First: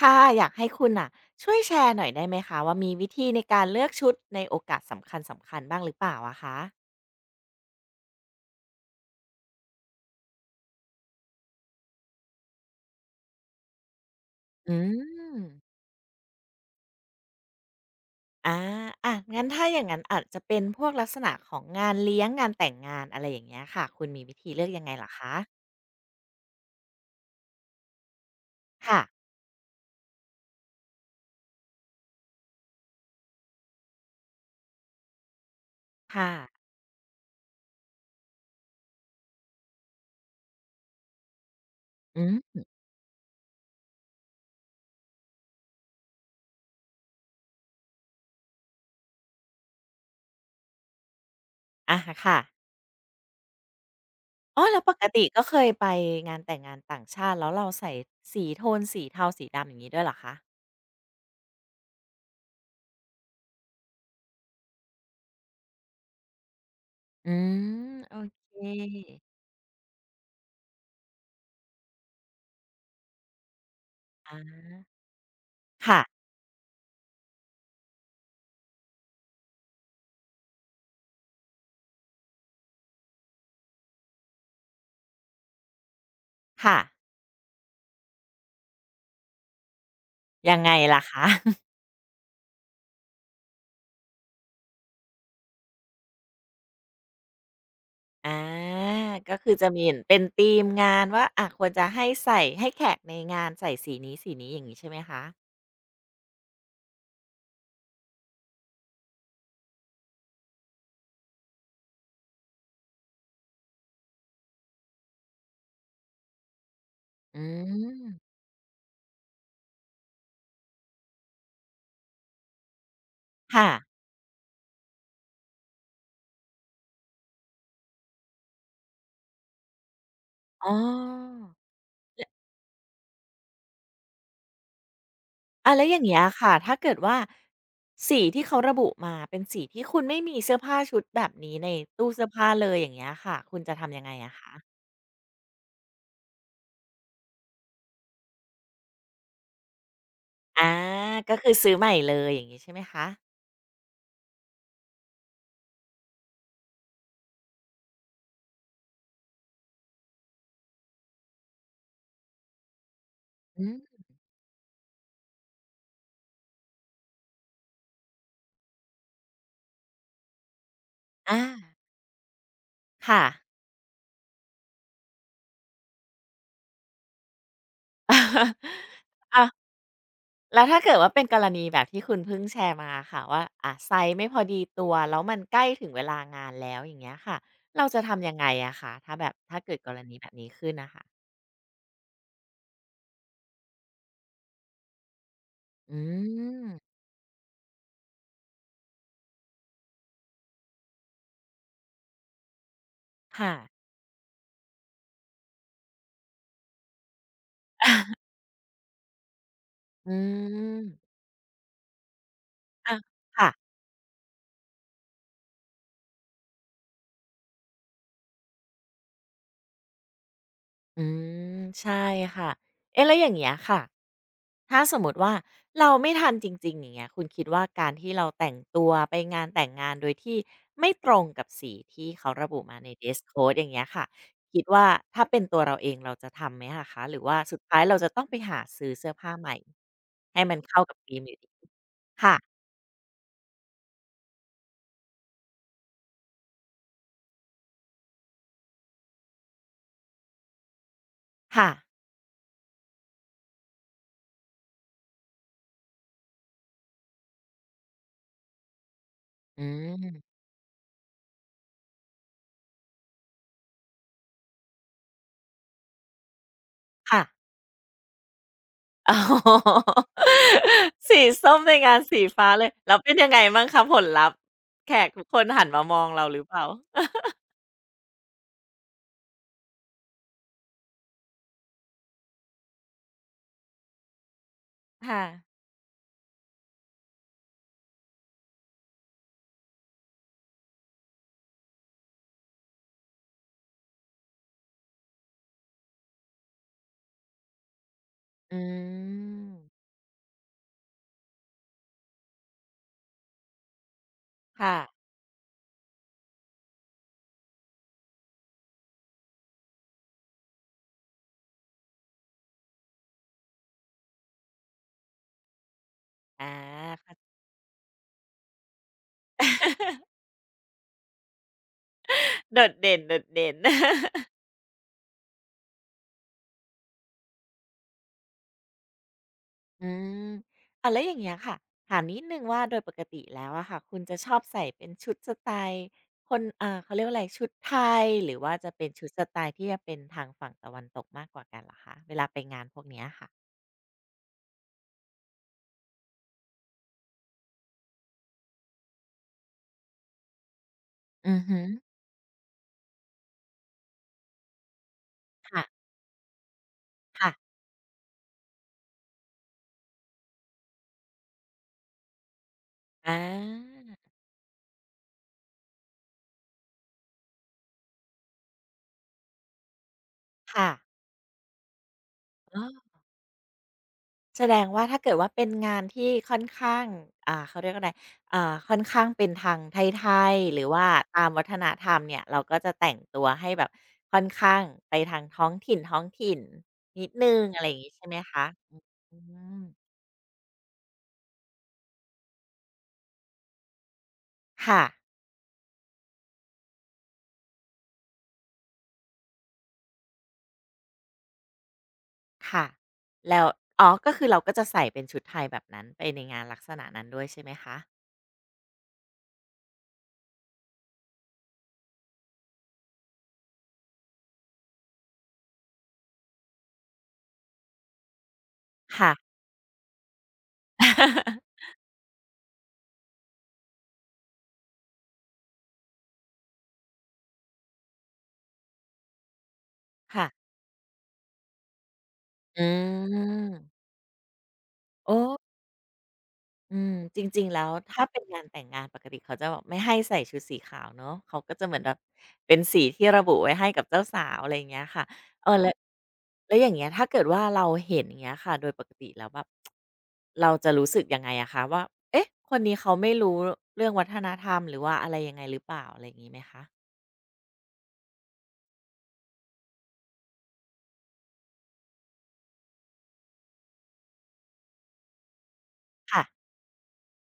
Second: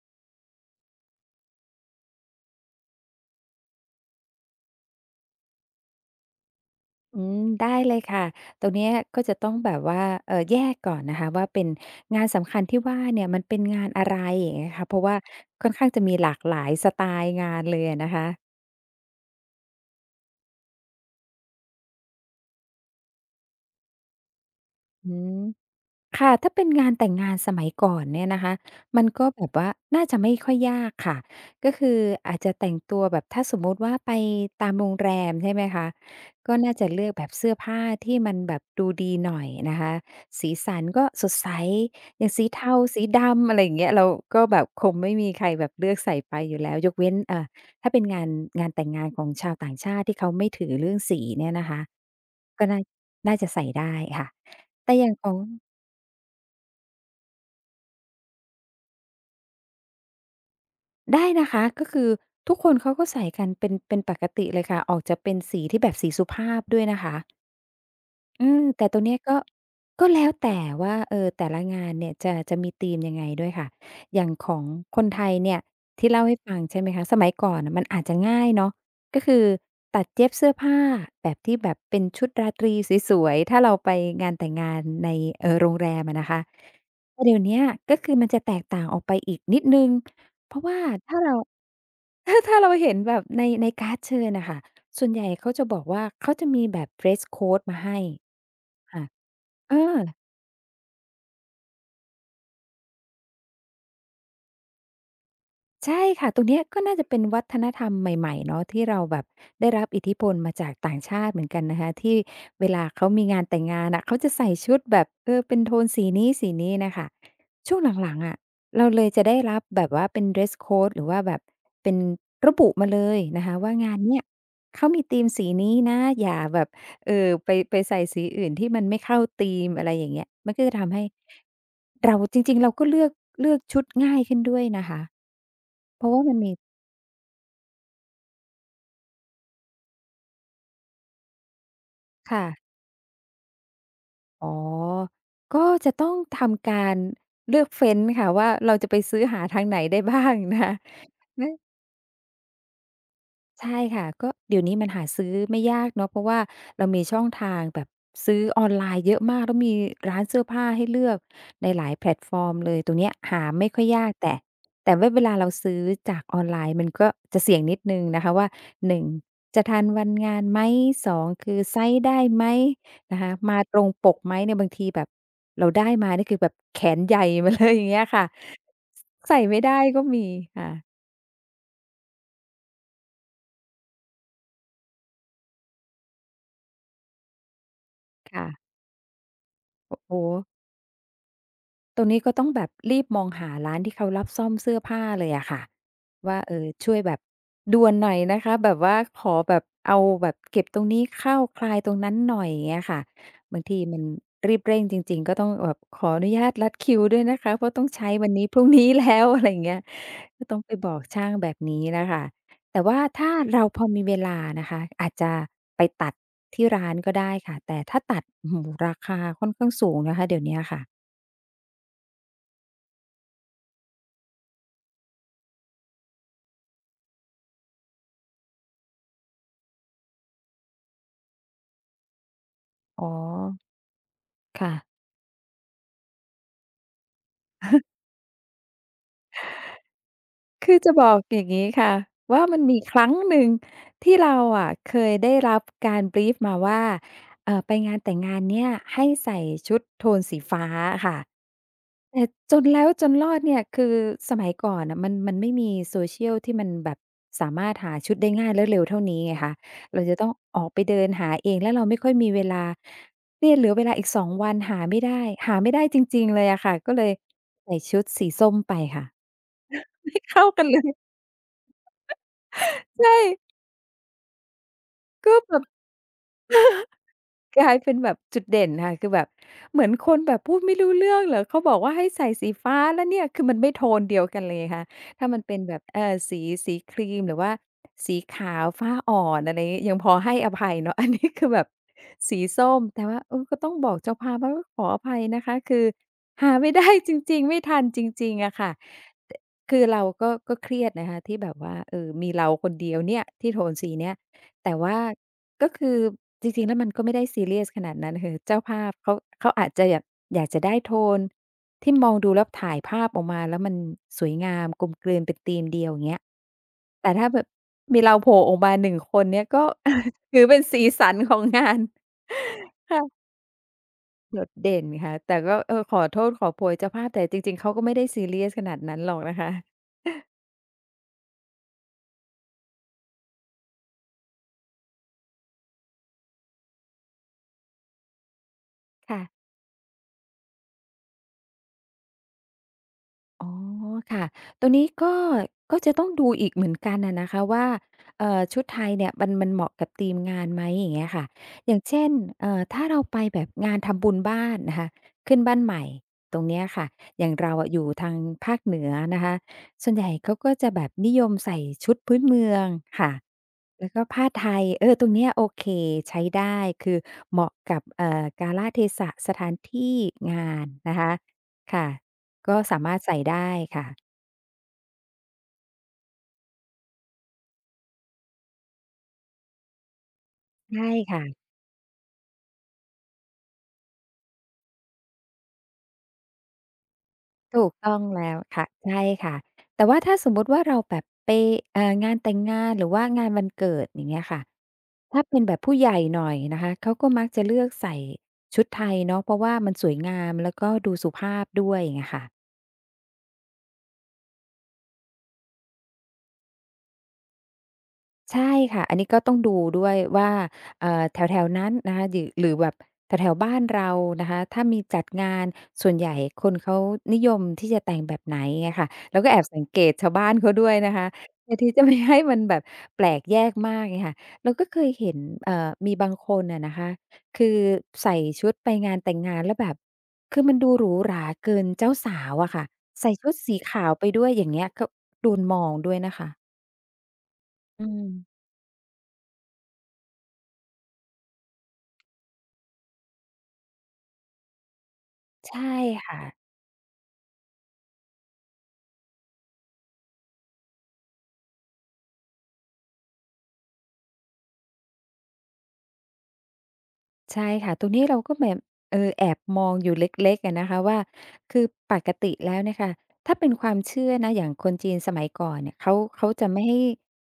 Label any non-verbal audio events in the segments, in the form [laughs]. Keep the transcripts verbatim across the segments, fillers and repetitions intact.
ค่ะอยากให้คุณอ่ะช่วยแชร์หน่อยได้ไหมคะว่ามีวิธีในการเลือกชุดในโอกาสสำคัญสำคัญบ้างหรือเปล่าอะคะอืมได้เลยค่ะ ตรงเนี้ยก็จะต้องแบบว่าเอ่อแยกก่อนนะคะว่าเป็นงานสำคัญที่ว่าเนี่ยมันเป็นงานอะไรอย่างเงี้ยอืค่ะเพราะว่ามค่อนข้างจะมีหลากหลายสไตล์งานเลยอะนะคะอาอะงั้นถ้าอย่างนั้นอาจจะเป็นพวกลักษณะของงานเลี้ยงงานแต่งงานอะไรอย่างเงี้ยค่ะคุณมีวิธีเลือกยังไงเหรออืคะม ค่ะถ้าเป็นงานแต่งงานสมัยก่อนเนี่ยนะคะค่ะมันก็แบบว่าน่าจะไม่ค่อยยากค่ะก็คืออาจจะแต่งตัวแบบถ้าสมมุติว่าไปตามโรงแรมใช่ไหมคะค่ะก็น่าจะเลือกแบบเสื้อผ้าที่มันแบบดูดีหน่อยนะคะสีสันก็สดใสอือย่างสีมเทาสีดำอะไรอย่างเงี้ยเราก็แบบคงไม่มีใครแบบเลือกใส่ไปอยู่แล้วยกเว้นเอ่อถ้าเป็นงานงานแต่งงานของชาวต่างชาติที่เขาไม่ถือเรื่องสีเนี่ยนะคะอ่ะค่ะก็น่าน่าจะใส่ได้ค่ะอ๋อแล้วปแต่กอย่างติของ ก็เคยไปงานแต่งงานต่างชาติแล้วเราใส่สีโทนสีเทาสีดำอย่างงี้ด้วยเหรอคะได้นะคะก็คือทุกคนเขาก็ใส่กันเป็นเป็นปกติเลยค่ะออกจะเป็นสีที่แบบสีสุภาพด้วยนะคะอืมโอเอืมแต่ตรงคเนี้ยก็ก็แล้วแต่ว่าเออแต่ละงานเนี่ยจะจะมีธีมยังไงด้วยค่ะอย่างของอาคนไทยเนี่ยค่ะที่เล่าให้ฟังใช่ไหมคะสมัยก่อนน่ะมันอาจจะง่ายเนาะก็คือตัดเย็บเสื้อผ้าแบบที่แบบเป็นชุดราตรีสวยๆถ้าเราไปงานแต่งงานในเอ่อโรงแรมอะนะคะค่ะแต่เดี๋ยวเนี้ยก็คือมันจะแตกต่างออกไปอีกนิดหนึ่งเพยังราะไงว่าล่ะถ้าคะ เรา [laughs] ถ้าถ้าเราเห็นแบบในในการ์ดเชิญน่ะค่ะส่วนใหญ่เขาจะบอกว่าเขาจะมีแบบ dress code มาให้อาค่ะก็คือจะเออ มีเหมือนเป็นธีมงานว่าอะควรจะให้ใส่ให้แขกในงานใส่สีนี้สีนี้อย่างงี้ใช่ไหมคะใช่ค่ะตรงเนี้ยก็น่าจะเป็นวัฒนธรรมใหม่ๆเนาะที่เราแบบได้รับอิทธิพลมาจากต่างชาติเหมือนกันนะคะที่เวลาเขามีงานแต่งงานอะเขาจะใส่ชุดแบบเออเป็นโทนสีนี้สีนี้น่ะค่ะอืช่วงหลังๆมอะเราเลยจะได้รับแบบว่าเป็น dress code หรือว่าแบบเป็นระบุมาเลยนะคะค่ะว่างานเนี้ยเขามีธีมสีนี้นะอย่าแบบเอ่อไปไปใส่สีอื่นที่มันไม่เข้าธีมอะไรอย่างเงี้ยมันก็อ๋จะทำให้อเราจริงๆเราก็เลือกเลือกชุดง่ายขึ้นด้วยนะคะ อาแล้วอย่าเพงราะเงี้ยว่ามันมีค่ะถ้าเกิดว่าสีที่เขาระบุมาเป็นสีที่คุณไม่มีเสื้อผ้าชุดแบบนี้ในตู้เสื้อค่ะ ผ้าเลยอย่างเงี้ยค่ะคุณจะทำยังไงอะอ๋อ คะก็จะต้องทำการเลือกเฟ้นค่ะว่าเราจะไปซื้อหาทางไหนได้บ้างนะ [laughs] อาคะก็คือน ซื้อใหม่เลยอย่างงี้ใช่ไหมคะใช่ค่ะก็เดี๋ยวนี้มันหาซื้อไม่ยากเนาะเพราะว่าเรามีช่องทางแบบซื้อออนไลน์เยอะมากแล้วมีร้านเสื้อผ้าให้เลือกในหลายแพลตฟอร์มเลยตรงเนี้ยหาอืไม่มค่อยยากแต่แต่ว่าเวลาเราซื้อจากออนไลน์มันก็จะเสี่ยงนิดหนึ่งนะคะว่าหนึ่งจะทันวันงานไหมสองอาคือไซซ์ได้ไหมนะค่ะ คะมาตรงปกไหมเนี่ยบางทีแบบเราได้มานี่คือแบบแขนใหญ่มาเลยอย่างเงี้ยค่ะ [laughs] ใส่ไม่อา ได้ก็มีแล้วค่ะถ้าเกิดว่าเป็นกรณีแบบที่คุณเพิ่งแชร์มาค่ะว่าอ่ะไซซ์ไม่พอดีตัวแล้วมันใกล้ถึงเวลางานแล้วอย่างเงี้ยค่ะเราจะทำยังค่ะไงอะคะถ้าแบบถ้าเกิดกรโอ้โฮ ณีแบบนี้ขึ้นน่ะค่ะตรงนี้ก็ต้องแบบรีบมองหาร้านที่เขารับซ่อมเสื้อผ้าเลยอะค่ะอืว่าเออช่มวยแบบด่วนหน่อยนะคะแบบว่าขอแบบเอาแบบเก็บตรงนี้เข้าคลายตรงนั้นหน่อยอย่างเงี้ยค่ะค่ะบางทีมันรีบเร่งจริงๆก็ต้องแบบขออนุญาตรัดคิวด้วยนะคะเพราะต้องใช้วันนี้พรุ่งนี้แล้วอะไรอย่างเงี้ยอืก็ต้องไปบอกมช่างแบบนี้น่ะค่ะแต่อาว่าถ้าค่ะ เราพอมีเวลานะคะอาจจะไปตัดที่ร้านก็ได้ค่ะแต่ถ้าตัดโอ้โฮราคาค่อนข้างสูงนะคะเดี๋ยวเนี้ยค่ะอืมใช่ค่ะเอ๊ะแล้วอย่างเงี้ยค่ะถ้าสมมติว่าเราไม่ทันจริงๆอย่างเงี้ยคุณคิดว่าการที่เราแต่งตัวไปงานแต่งงานโดยที่ไม่ตรงกับสีที่เขาระบุมาใน อ๋อ dress code อย่างเงี้ยค่ะคิดว่าค่ะ ถ้าเป็นตัวเราเองเราจะทำไหมอะคะหรือว่าสุดท้ายเราจะต้องไปหาซื้อเสื้อผ้าใหม่ให้มันคือเข้าจะกับบอธีกมอยู่อย่าดีงงี้ค่ะว่ามัค่ะนมีครั้งหนึ่งที่เราอะเคยได้รับการบรีฟมาว่าเอ่อไปงานแต่งงานเนี่ยให้ใส่ชุดโทนสีฟ้าค่ะค่ะแต่จนแล้วจนรอดเนี่ยคือสมัยก่อนน่ะมันมันไม่มี social ที่มันแบบสามารถหาชุดได้ง่ายและเร็วเท่านี้ไงคะอืเราจะต้องมออกไปเดินหาเองแล้วเราไม่ค่อยมีเวลาเนี่ยเหลือเวลาอีกสองวันหาไม่ได้หาไม่ได้จริงๆเลยอะค่ะก็เลยค่ะ ใส่ชุดสีส้มไปค่ะ [laughs] อ๋อ [laughs] ไม่เข้ากันเลย [laughs] สีส้มในงานสีฟ้าเลยแล้วใช่เป็นยังไงบ้างคะผลลัพธ์แขกทุกก็คนแบหับนมามองเราหรือเปล่า [laughs] กลายเป็นแบบจุดเด่นค่ะคือแบบเหมือนคนแบบพูดไม่รู้เรื่องเหรอเขาบอกว่าให้ใส่สีฟ้าแล้วเนี่ยคือมันไม่โทนเดียวกันเลยค่ะค่ะถ้ามันเป็นแบบเอ่อสีสีครีมหรือว่าสีขาวฟ้าอ่อนอะไรงี้ยังพอให้อภัยเนาะ [laughs] อันนี้คือแบบสีส้มแต่ว่าเออก็ต้องบอกเจ้าภาพว่าขออภัยนะคะคือหาไม่ได้จริงๆไม่ทันจริงๆอะอืค่ะตคือมเราก็ก็เครียดนะคะที่แบบว่าเออมีเราคนเดียวเนี่ยที่โทนสีเนี้ยแต่ค่ะว่า ก็คือจริงๆแล้วมันก็ไม่ได้ซีเรียสขนาดนั้นคือเจ้าภาพเขาเขาอาจจะอยากอยากจะได้โทนที่มองดูแล้วถ่ายภาพออกมาแล้วมันสวยงามกลมกลืนเป็นธีมเดียวอย่างเงี้ยอาแต่เข้า ถ้าแบบมีเราโผล่ออกมาหนึ่งคนเนี่ยก็ [laughs] ถือเป็นสีสันของงาน โดด [laughs] เด่นโดค่ะดเด่น [laughs] โดดเด่นค่ะแต่ก็เออขอโทษขอโพยเจ้าภาพแต่จริงๆเขาก็ไม่ได้ซีเรียสขนาดนั้นหรอกนะคะอืมอ่าแล้วอย่างเงี้ยค่ะถามนิดนึงว่าโดยปกติแล้วอะค่ะคุณจะชอบใส่เป็นชุดสไตล์คนอ่าเขาเรียกว่าอะไรชุดไทยหรือว่าจะเป็นชุดค่ะ สไตล์ที่จะเป็นทางฝั่งตะวันตกมากกว่ากันเหรอคะเวลาไปงานพวกเนี้ยค่ะอ๋อค่ะตรงนี้ก็ก็จะต้องดูอีกเหมือนกันนะนะคะว่าเอ่อชุดไทยเนี่ยมันมันเหมาะกับธีมงานไหมอย่างเงี้ยค่ะอือฮึอย่างเช่นเอ่อถ้าเราไปแบบงานทำบุญบ้านนะคะขึ้นบ้านค่ะ ใหม่ตรงเนี้ยค่ะอย่างเราค่ะอะอยู่ทางภาคเหนือนะคะส่วนใหญ่เขาก็จะแบบนิยมใส่ชุดพื้นเมืองอค่ะแล้วาก็ผ้าไทยเออตรงเนี้ยโอเคใช้ได้คือเหมาะกับเอ่อกาลเทศะสถานที่งานค่ะนะคะค่ะ ก็อ๋อสามารถใส่ได้ค่ะแสดงว่าถ้าเกิดว่าเป็นงานที่ค่อนข้างอ่าเขาเรียกว่าอะไรอ่าค่อนข้างเป็นทางไทยๆหรือว่าใช่ค่ะตามวัฒนธรรมเนี่ยเราก็จะแต่งตัวให้แบบค่อนข้างไปทางท้องถิ่นท้องถิ่นนิดหนึ่งอะถูไรอกย่างงี้ต้องใช่ไหมแล้วคะค่ะใช่อืค่ะมแต่ว่าถ้าสมมุติว่าเราแบบไปเอ่องานแต่งงานหรือว่างานวันเกิดอย่างเงี้ยค่ะค่ะถ้าเป็นแบบผู้ใหญ่หน่อยนะคะเขาก็มักจะเลือกใส่ชุดไทยเนาะเพราะว่ามันสวยงามแล้วก็ดูสุภาพด้วยอย่างเงี้ยค่ะ ค่ะแล้วอ๋อก็คือเราก็จะใส่เป็นชุดไทยแบบนั้นไปในงานลักษณะนั้นด้วยใช่ไหมคะใช่ค่ะอันนี้ก็ต้องดูด้วยว่าเอ่อแถวๆนั้นนะคะหรือหรือแบบแถวๆบ้านเรานะคะถ้ามีจัดงานส่วนใหญ่คนเขานิยมที่จะแต่งแบบไหนไงค่ะค่ะ แล้วก็แอบสังเกตชาวบ้านเขาด้วยนะคะเพื่ [laughs] อที่จะไม่ให้มันแบบแปลกแยกมากไงค่ะเราก็เคยเห็นเอ่อมีบางคนอะนะคะคือใส่ชุดไปงานแต่งงานแล้วแบบคือค่ะมันดูหรูหราเกินเจ้าสาวอะอืค่ะใส่ชุดสีขามวไปด้วยอย่างเงี้ยก็โอ้ โดนมองด้วยนะคะอืมจริงๆแล้วอืถ้าเป็นงาม นแต่งงานปกติเขาจะแบบไม่ให้ใส่ชุดสีขาวเนาะเขาก็จะเหมือนแบบเป็นสีที่ระบุไว้ให้กับเจ้าสาวอะไรอย่างเงี้ยค่ะเออใช่แล้วค่ะแล้วอย่างเงี้ยถ้าเกิดว่าเราเห็นอย่างเงี้ยค่ะโดยปกติแล้วแบบเราจะรู้สึกยังไงอะคะว่าเอ๊ะคนนี้เขาไม่รู้เรื่องวัฒนธรรมหรือว่าอะไรยังไงหรือเปล่าอะไรอย่างงี้ไหมคะใช่ค่ะตรงนี้เราก็แบบเออแอบมองอยู่เล็กๆอะนะคะว่าคือปกติแล้วเนี่ยค่ะถ้าเป็นความเชื่อนะอย่างคนจีนสมัยก่อนเนี่ยเขาเขาค่ะจะไม่ให้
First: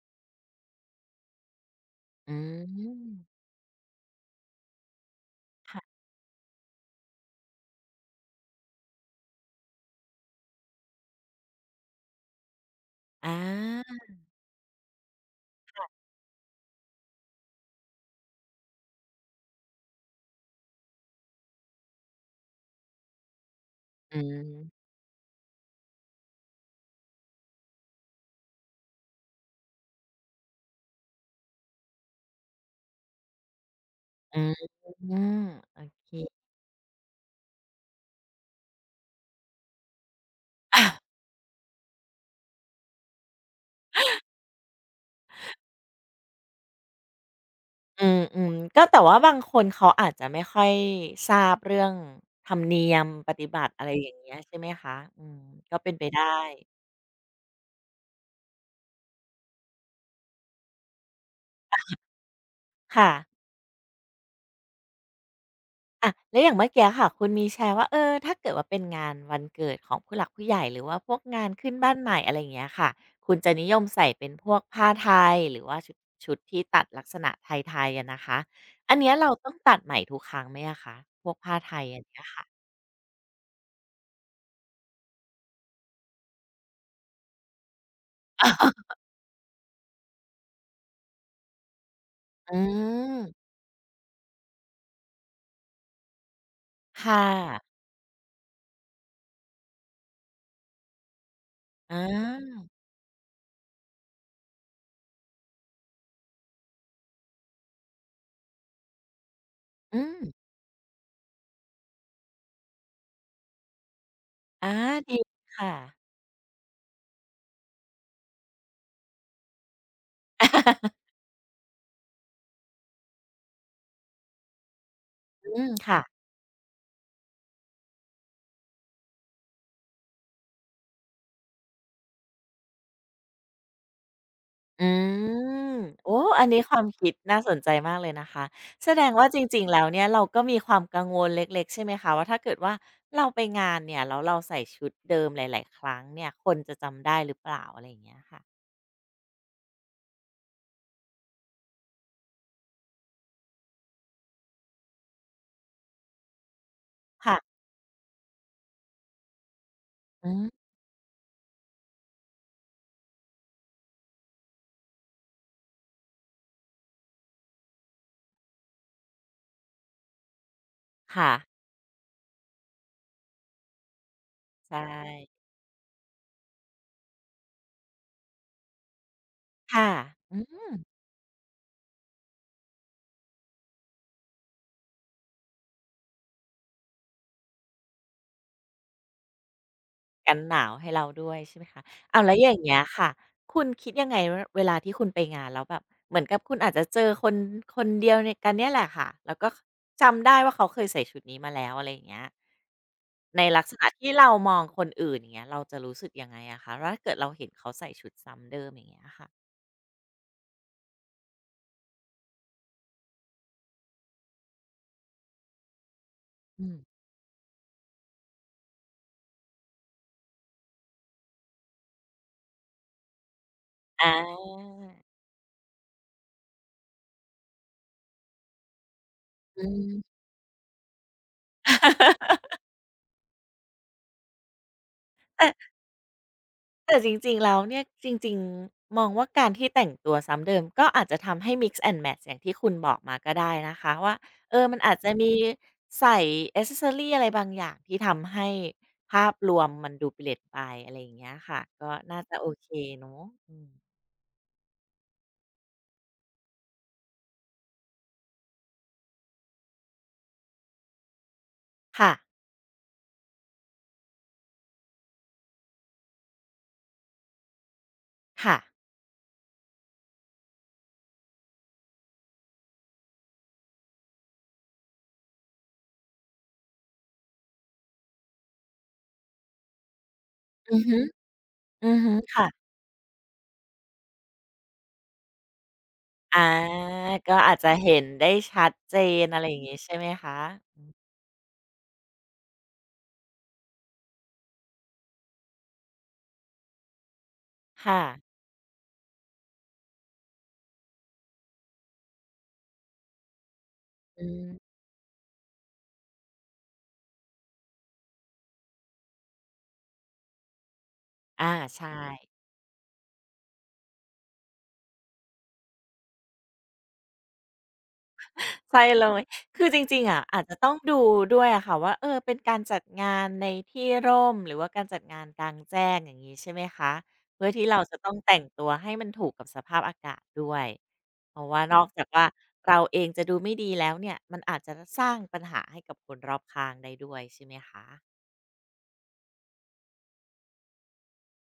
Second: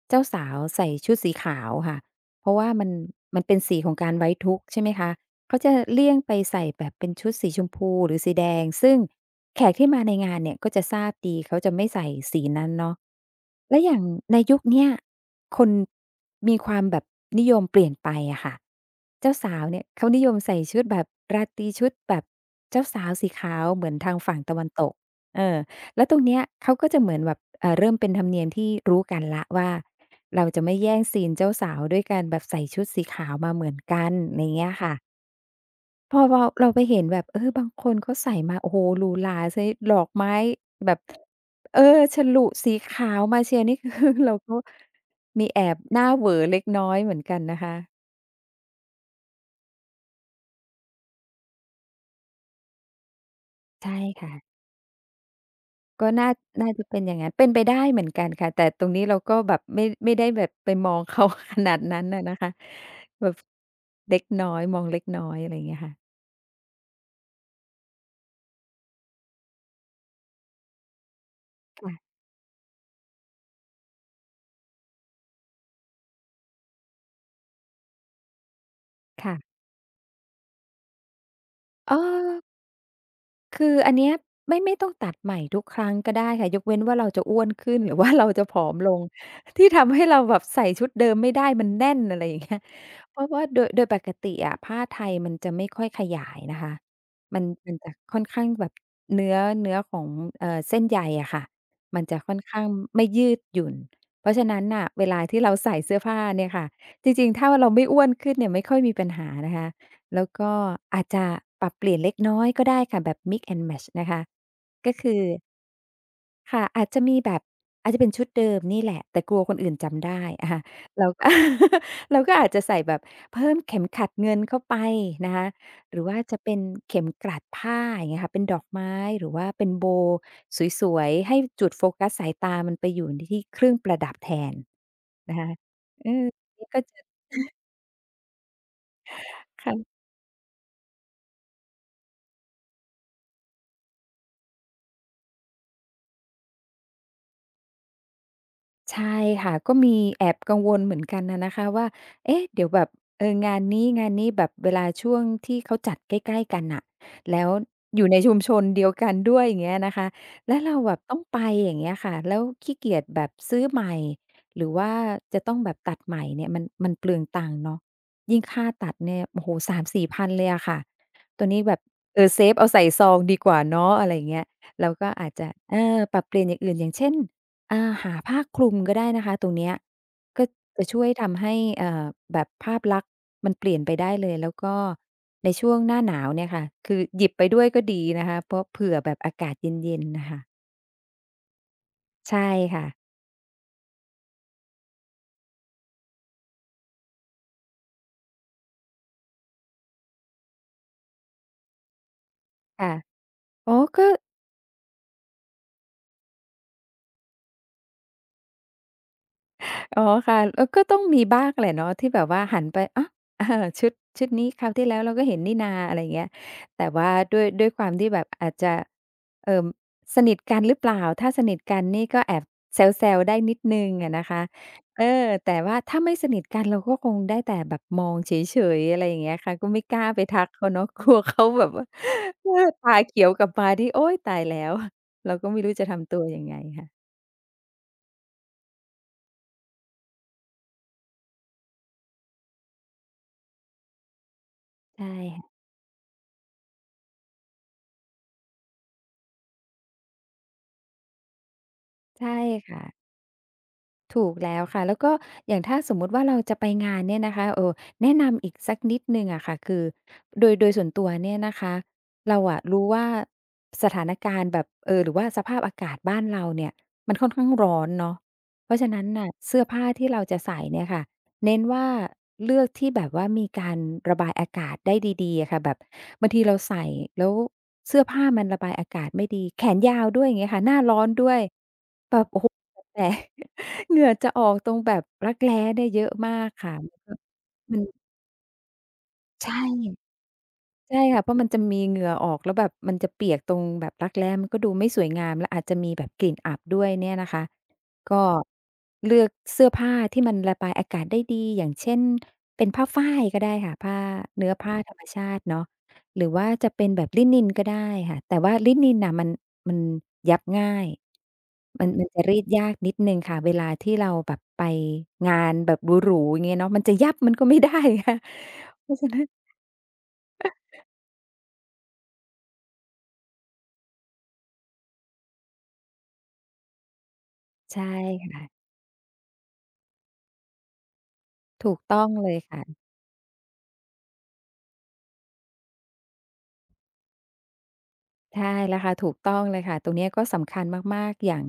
เจ้าสาวใส่ชุดสีขาวค่ะอืเพราะว่ามันมัมนเป็นสีของการไว้ทุกข์ใช่ไหมคะ เขาจะค่ะเลี่ยงไปใส่แบบเป็นชุดสีชมพูหรือสีแดง ซึ่งแขกที่มาในงานเนี่ยก็จะทราบดีเขาจะไม่ใส่สีนั้นเนาะอและอาย่างในยุคเนี้ยคนมีความแบบนิยมเปลี่ยนไปอะค่ะเจ้าสาวเนี่ยเขานิยมใส่ชุดแบบราตรีชุดแบบเจ้าสาวสีขาวเหมือนทาอืงฝั่งตะวันมตกเออแล้วตรงเนี้ยเขาก็จะเหมือนแบบเอ่อเริ่มเป็นธรรมเนียมที่รู้กันแล้วว่าเราจะไม่แย่งซีนเจ้าสาวด้วยการแบบใส่ชุดสีขาวมาเหมือนกันอืไรมเงี้ยค่ะ โอเค พอเราเราไปเห็นแบบเออบางคนเขาใส่มาโอ้โฮหรูหราใช้ดอกไม้แบบเออฉลุสีขาวมาเชียร์นี่คือเราก็มีแอบหน้าเหวอเล็กน้อยเหมือนกันนะคะอืมอืมก็แต่ว่าบางคนเขาอาจจะไม่ค่อยทราบเรื่องธรรมเนียมปฏิบัติอะไรใช่อย่างเงี้ค่ะยใช่ไหมคะอืมก็เป็นไปก็ได้น่าน่าจะเป็นอย่างงั้นเป็นไปได้เหมือนกันค่ะแต่ตรงนี้เราก็แบบไม่ไม่ได้แบบไปมองเขาขนาดนั้นน่ะนะคะค่ะแบบเล็กน้อยมองเล็กน้อยอะไรอย่างเงี้ยอะค่ะแล้วอย่างเมื่อกี้ค่ะคุณมีแชร์ว่าเออถ้าเกิดว่าเป็นงานวันเกิดของผู้หลักผู้ใหญ่หรือว่าพวกงานขึ้นบ้านใหค่ะม่อะไรอย่างเงี้ยค่ะคุณจะนิยมใส่เป็นพวกผ้าไทยหรือว่าชุดชุดที่ตัดลักษณะไทยๆอะนะคะอันเนี้ยเราต้อค่ะงตัดใหม่ทุกครั้งไหมอะคะพวกผ้าไทยเออันเนี้ยอ ค่ะ คืออันเนี้ยไม่ไม่ต้องตัดใหม่ทุกครั้งก็ได้ค่ะยกเว้นว่าเราจะอ้วนขึ้น [laughs] หรือว่าเราจะผอม [laughs] ลงที่ทำให้เราแบบใส่ชุดเดิมไม่ได้มันแน่นอะไรอย่างอืเงี้ย [laughs] เพราะว่ามโดยโดยปกติอะผ้าไทยมันจะไม่ค่อยขยายนะคะค่มันมัะนจะค่อนข้างแบบเนื้อเนื้อของเอ่อเส้นใยอะค่ะอมันจะค่อนข้าางไม่ยืดหยุ่นเพราะฉะนั้นน่ะเวลาที่เราใส่เสื้อผ้าเนี่ยค่ะจริงๆถ้าว่าเราไม่อ้วนขึ้นเนี่ยไม่ค่อยมีปัญหานะคะ อืม แล้วก็อาจจะปรับเปลี่ยนเล็กน้อยก็ได้ค่ะแบบ Mix and Match นะคะอาก็ดีคือค่ะค่ะอาจจะมีแบบอาจจะเป็นชุดเดิมนี่แหละแต่กลัวคนอื่นจำได้อะค่ะเรา [laughs] เรา [laughs] ก็อาจจะใส่แบบเพิ่มเข็มขัดเงินเข้าไปนะคะอืม [laughs] หค่ะรือว่าจะเป็นเข็มกลัดผ้าอย่างเงี้ยค่ะเป็นดอกไม้หรือว่าเป็นโบว์สวยๆให้จุดโฟกัสสายตามันไปอยู่ที่เครื่องประดับแทนอืนะคะมเอโอ้ออันนี้คก็วามจะคิดน่าสนใจมากเลยนะคะ แสดงว่าจริงๆแล้วค่ะ เนี่ยเราก็มีความกังวลเล็กๆใช่ไหมคะว่าถ้าเกิดว่าเราไปงานเนี่ยแล้วเราใส่ชุดเดิมหลายๆครั้งเนี่ยคนจะจำได้หรือเปล่าอะไรอย่างเงี้ยค่ะใช่ค่ะก็มีแอบกังวลเหมือนกันนะนะคะว่าเอ๊ะเดี๋ยวแบบเอองานนี้งานนี้แบบเวลาช่วงที่เขาจัดใกล้ๆกันน่ะค่ะแล้วอยู่ในชุมชนเดียวกันด้วยอย่างเงี้ยนะคะอืแล้วมเราแบบต้องไปอย่างเงี้ยค่ะแล้วขี้เกียจแบบซื้อใหม่หรือว่าจะต้องแบบตัดใหม่เนี่ยมันมันเปลืองตังค์เนาะยิ่งค่าตัดเนี่ยโอ้โฮสามสี่พันเลยอะค่ะค่ะ ตัวนี้แบบเออเซฟเอาใส่ซองดีกว่าเนาะอะไรอย่างเงี้ยใช่ เราก็อาจจะเออปรับเปลี่ยนอย่างอื่นอย่างเช่น อาหาผ้าคลุมก็ได้นะคะตรงเนี้ยค่ะอืก็ม จะช่วยทำให้เอ่อแบบภาพลักษณ์มันเปลี่ยนไปได้เลยแล้วก็ในช่วงหน้าหนาวเนี่ยค่ะคือหยิบไปด้วยก็ดีนะคะเพราะเผื่อแบบอากาศเย็นๆน่ะกันค่ะหนาวให้เราด้วยใช่ไหมคะอ้าวแล้วใช่อย่างเงี้ยค่ะค่ะคุณคิดยังไงวาเวลาที่คุณไปงานแล้วแบบเหมือนกับคุณอาจจะเจอคนคนเดียวในกันเนี่ยแหละค่ะแล้วก็จำได้ว่าเขาเคยใส่ชุดนี้มาแล้วอะไรอย่างเงี้ยค่ะในลักอ๋ษอณะก็ ที่เรามองคนอื่นอย่างเงี้ยเราจะรู้สึกยังไงอะคะแล้วถ้าเกิดเราเห็นเขาใส่ชุดซ้ำเดิมอย่างเงี้ยค่ะอ๋อค่ะเออก็ต้องมีบ้างแหละเนาะที่แบบว่าหันไปอ้าเออ [laughs] ชุดชุดนี้คราวที่แล้วเราก็เห็นนี่นาอะไรอย่างเงี้ยอืมแต่ว่าด้วยด้วยความที่แบบอาจจะเอ่อสนิทกันหรือเปล่าถ้าสนิทกันนี่ก็แอบแซวๆได้นิดหนึ่งออะนะคะาเออแต่ว่าถ้าไม่สนิทกันเราก็คงได้แต่แบบมองเฉยๆอะไรอย่างเงี้ยค่ะก็อืไม่กล้าไปม ทักเขาเนาะ [laughs] กลัวเขาแบบว่า [laughs] เออตาเขียวกลับมานี่โอ๊ยตายแล้วเราก็ไม่รู้จะทำตัวยังไงแต่ค่ะจริงๆแล้วเนี่ยจริงๆมองว่าการที่แต่งตัวซ้ำเดิมก็อาจจะทำให้ mix and match อย่างที่คุณบอกมาก็ได้นะคะว่าเออมันอาจจะใช่มีค่ะใส่แอ็กเซสซอรีอะไรบางอย่างที่ทำให้ภาพรวมมันดูเปลี่ยนไปอะไรอย่างเงี้ยค่ะก็น่าใช่จะโอเคค่ะ เนาะอืมถูกแล้วค่ะแล้วก็อย่างถ้าสมมุติว่าเราจะไปงานเนี่ยนะคะเอ่อแนะนำอีกสักนิดหนึ่งอะค่ะคือโดยโดยส่วนตัวเนี่ยนะคะค่ะเราอะรู้ว่าสถานการณ์แบบเอ่อหรือว่าสภาพอากาศบ้านเราเนี่ยมันค่อนข้างร้อนเนาะค่ะเพราะฉะนั้นน่ะเสื้อผ้าที่เราจะใส่เนี่ยค่ะเน้นว่าเลือกที่แบบว่ามีการระบายอากาศได้ดีๆอะค่ะแบบบางทีเราใส่แล้วเสื้อผ้ามันระบายอากาศไม่ดีแขนยาวด้วยอย่างเงี้ยค่ะหอืน้าอฮึร้อนด้วยอือฮึแบบโอ้ค่ะโฮแต่ เหงื่อจะออกตรงแบบรักแร้เนี่ยเยอะมาอากค่ะก็อาจจะมันเห็นได้ชัดเจนอะไรอใช่ ย่างงี้ใช่ไหมคะใช่ค่ะเพราะมันจะมีเหงื่อออกแล้วแบบมันจะเปียกตรงแบบรักแร้มันก็ดูไม่สวยงามและอาจจะมีแบบกลิ่นอับด้วยเนี่ยนะคะค่ะก็เลือกเสื้อผ้าที่มันระบายอากาศได้ดีอย่างเช่นเป็นผ้าฝ้ายก็ได้ค่ะผ้าอืเนื้มอผ้าธรรมชาติเนาะหรือว่าจะเป็นแบบลินินก็ได้ค่ะแต่ว่าลินินน่ะมันมันยับง่ายอามัใช่ นมันจะรีดยากนิดนึงค่ะเวลาที่เราแบบไปงานแบบหรูๆอย่างเงี้ยเนาะมันจะยับมันก็ไม่ได้ค่ะใช่เพราะเลฉะยนั้นคือจริงๆ อะอาจจะต้องดูด้วยอะค่ะว่าเออเป็นการจัดงานในที่ร่มหรือว่าการจัดงานกลางแจ้งอย่างงี้ใช่ไหมคะเพื่อที่เราใช่จะต้องแต่งค่ะ ตัวให้มันถูกกับสภาพอากาศด้วยเพราะว่าถูนกอกต้จาอกงว่าเลยค่ะเราเองจะดูไม่ดีแล้วเนี่ยมันอาจจะสร้างปัญหาให้กับคนรอบข้างได้ด้วยใช่ไหมคะใช่แล้วค่ะถูกต้องเลยค่ะตรงเนี้ยก็สำคัญมากๆอย่าง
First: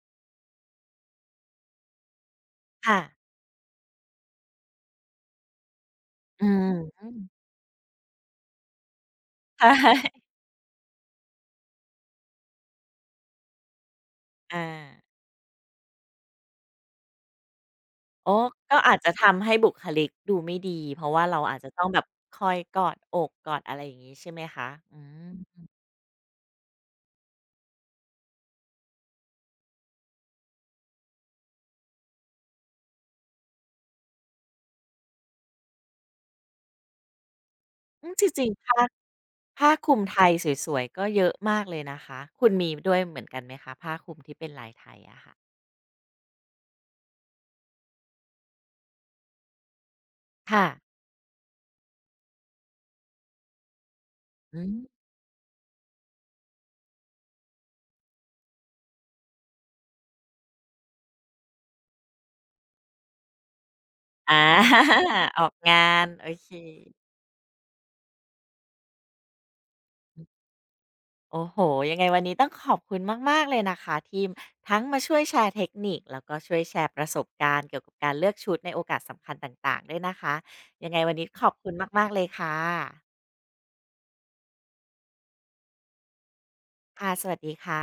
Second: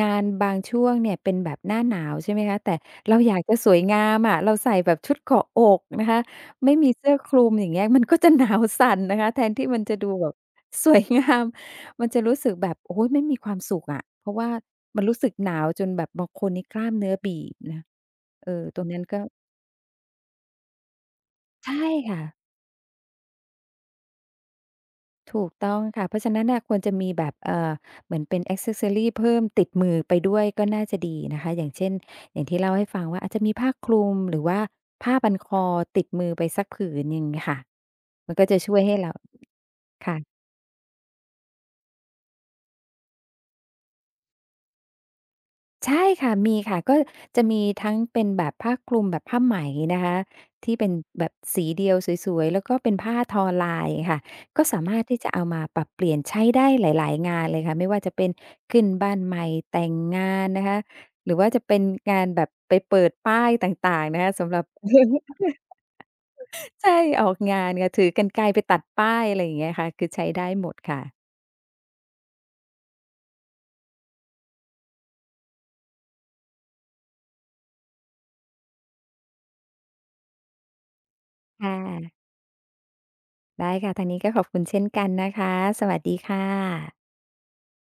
งานบางช่วงเนี่ยเป็นแบบหน้าหนาวใช่ไหมคะแต่ค่ะเราอยากจะสวยงามอะเราใส่แบบชุดเกาะอกนะคะอือไม่มีฮึเสื้อคลุมอย่างเงี้ยมันก็จะหนาวสั่นนะคะแทนใชที่มันจะดู่แบบสวยงามมันจะรู้สึกแบบโอ๊ยไม่มีความสุขอะเพราะว่าอา มันรู้สึกหนาวจนแบบบางคนนี่กล้ามเนื้อบีบนะโอ้เออก็ตรงอาจนั้นจะก็ทำให้บุคลิกดูไม่ดีเพราะว่าเราอาจจะต้ใช่องแบบค่ะ คอยกอดอกกอดอะไรอย่างงี้ใช่ไหมคะอืถูกมต้องค่ะเพราะฉะนั้นน่ะควรจะมีแบบเอ่อเหมือนเป็น ซี เซสซอรีเพิ่มติดมือไปด้วยก็น่าจะดีนะคะอย่างเช่นอย่างที่เล่าให้ฟังว่าอาจจะมีผ้าคลุมหรือว่าผ้าบันคอติดมือไปสักผืนอย่างงี้ค่ะอืมจมันก็ริงจะๆช่ผ้าวยให้เราผ้าคลุมไทยค่ะ สวยๆก็เยอะมากเลยนะคะคุณมีด้วยเหมือนกันไหมคะผ้าคลุมที่เป็นลายไทยอะค่ะใช่ค่ะมีค่ะก็จะมีทั้งเป็นแบบผ้าคลุมแบบผ้าไหมนะคะค่ะที่เป็นแบบสีเดียวสวยๆแล้วก็เป็นผ้าทอลายค่ะอืก็สามารถมที่จะเอามาปรับเปลี่ยนใช้ได้หลายๆงานเลยค่ะไม่ว่าจะเป็นขึ้นบ้านใหม่แต่งงานนะคะหรือว่าจะเป็นงานแบบไปเปิดป้ายต่างๆนะคะอา สำหรับ [laughs] อ [laughs] อกงานโอเค ใช่ออกงานค่ะถือกรรไกรไปตัดป้ายอะไรอย่างเงี้ยค่ะคือใช้ได้หมดค่ะโอ้โห ยังไงวันนี้ต้องขอบคุณมากๆเลยนะคะทีมทั้งมาช่วยแชร์เทคนิคแล้วก็ช่วยแชร์ประสบการณ์เกี่ยวกับการเลือกชุดในโอกาสสำคัญต่างๆด้วยนะคะยังไงวันนี้ขอบคุค่ณมากๆเลยะค่ะได้ค่ะทางนี้ก็ขอบคุณเช่นกันนะคะสวัสดีค่ะค่ะสวัสดีค่ะ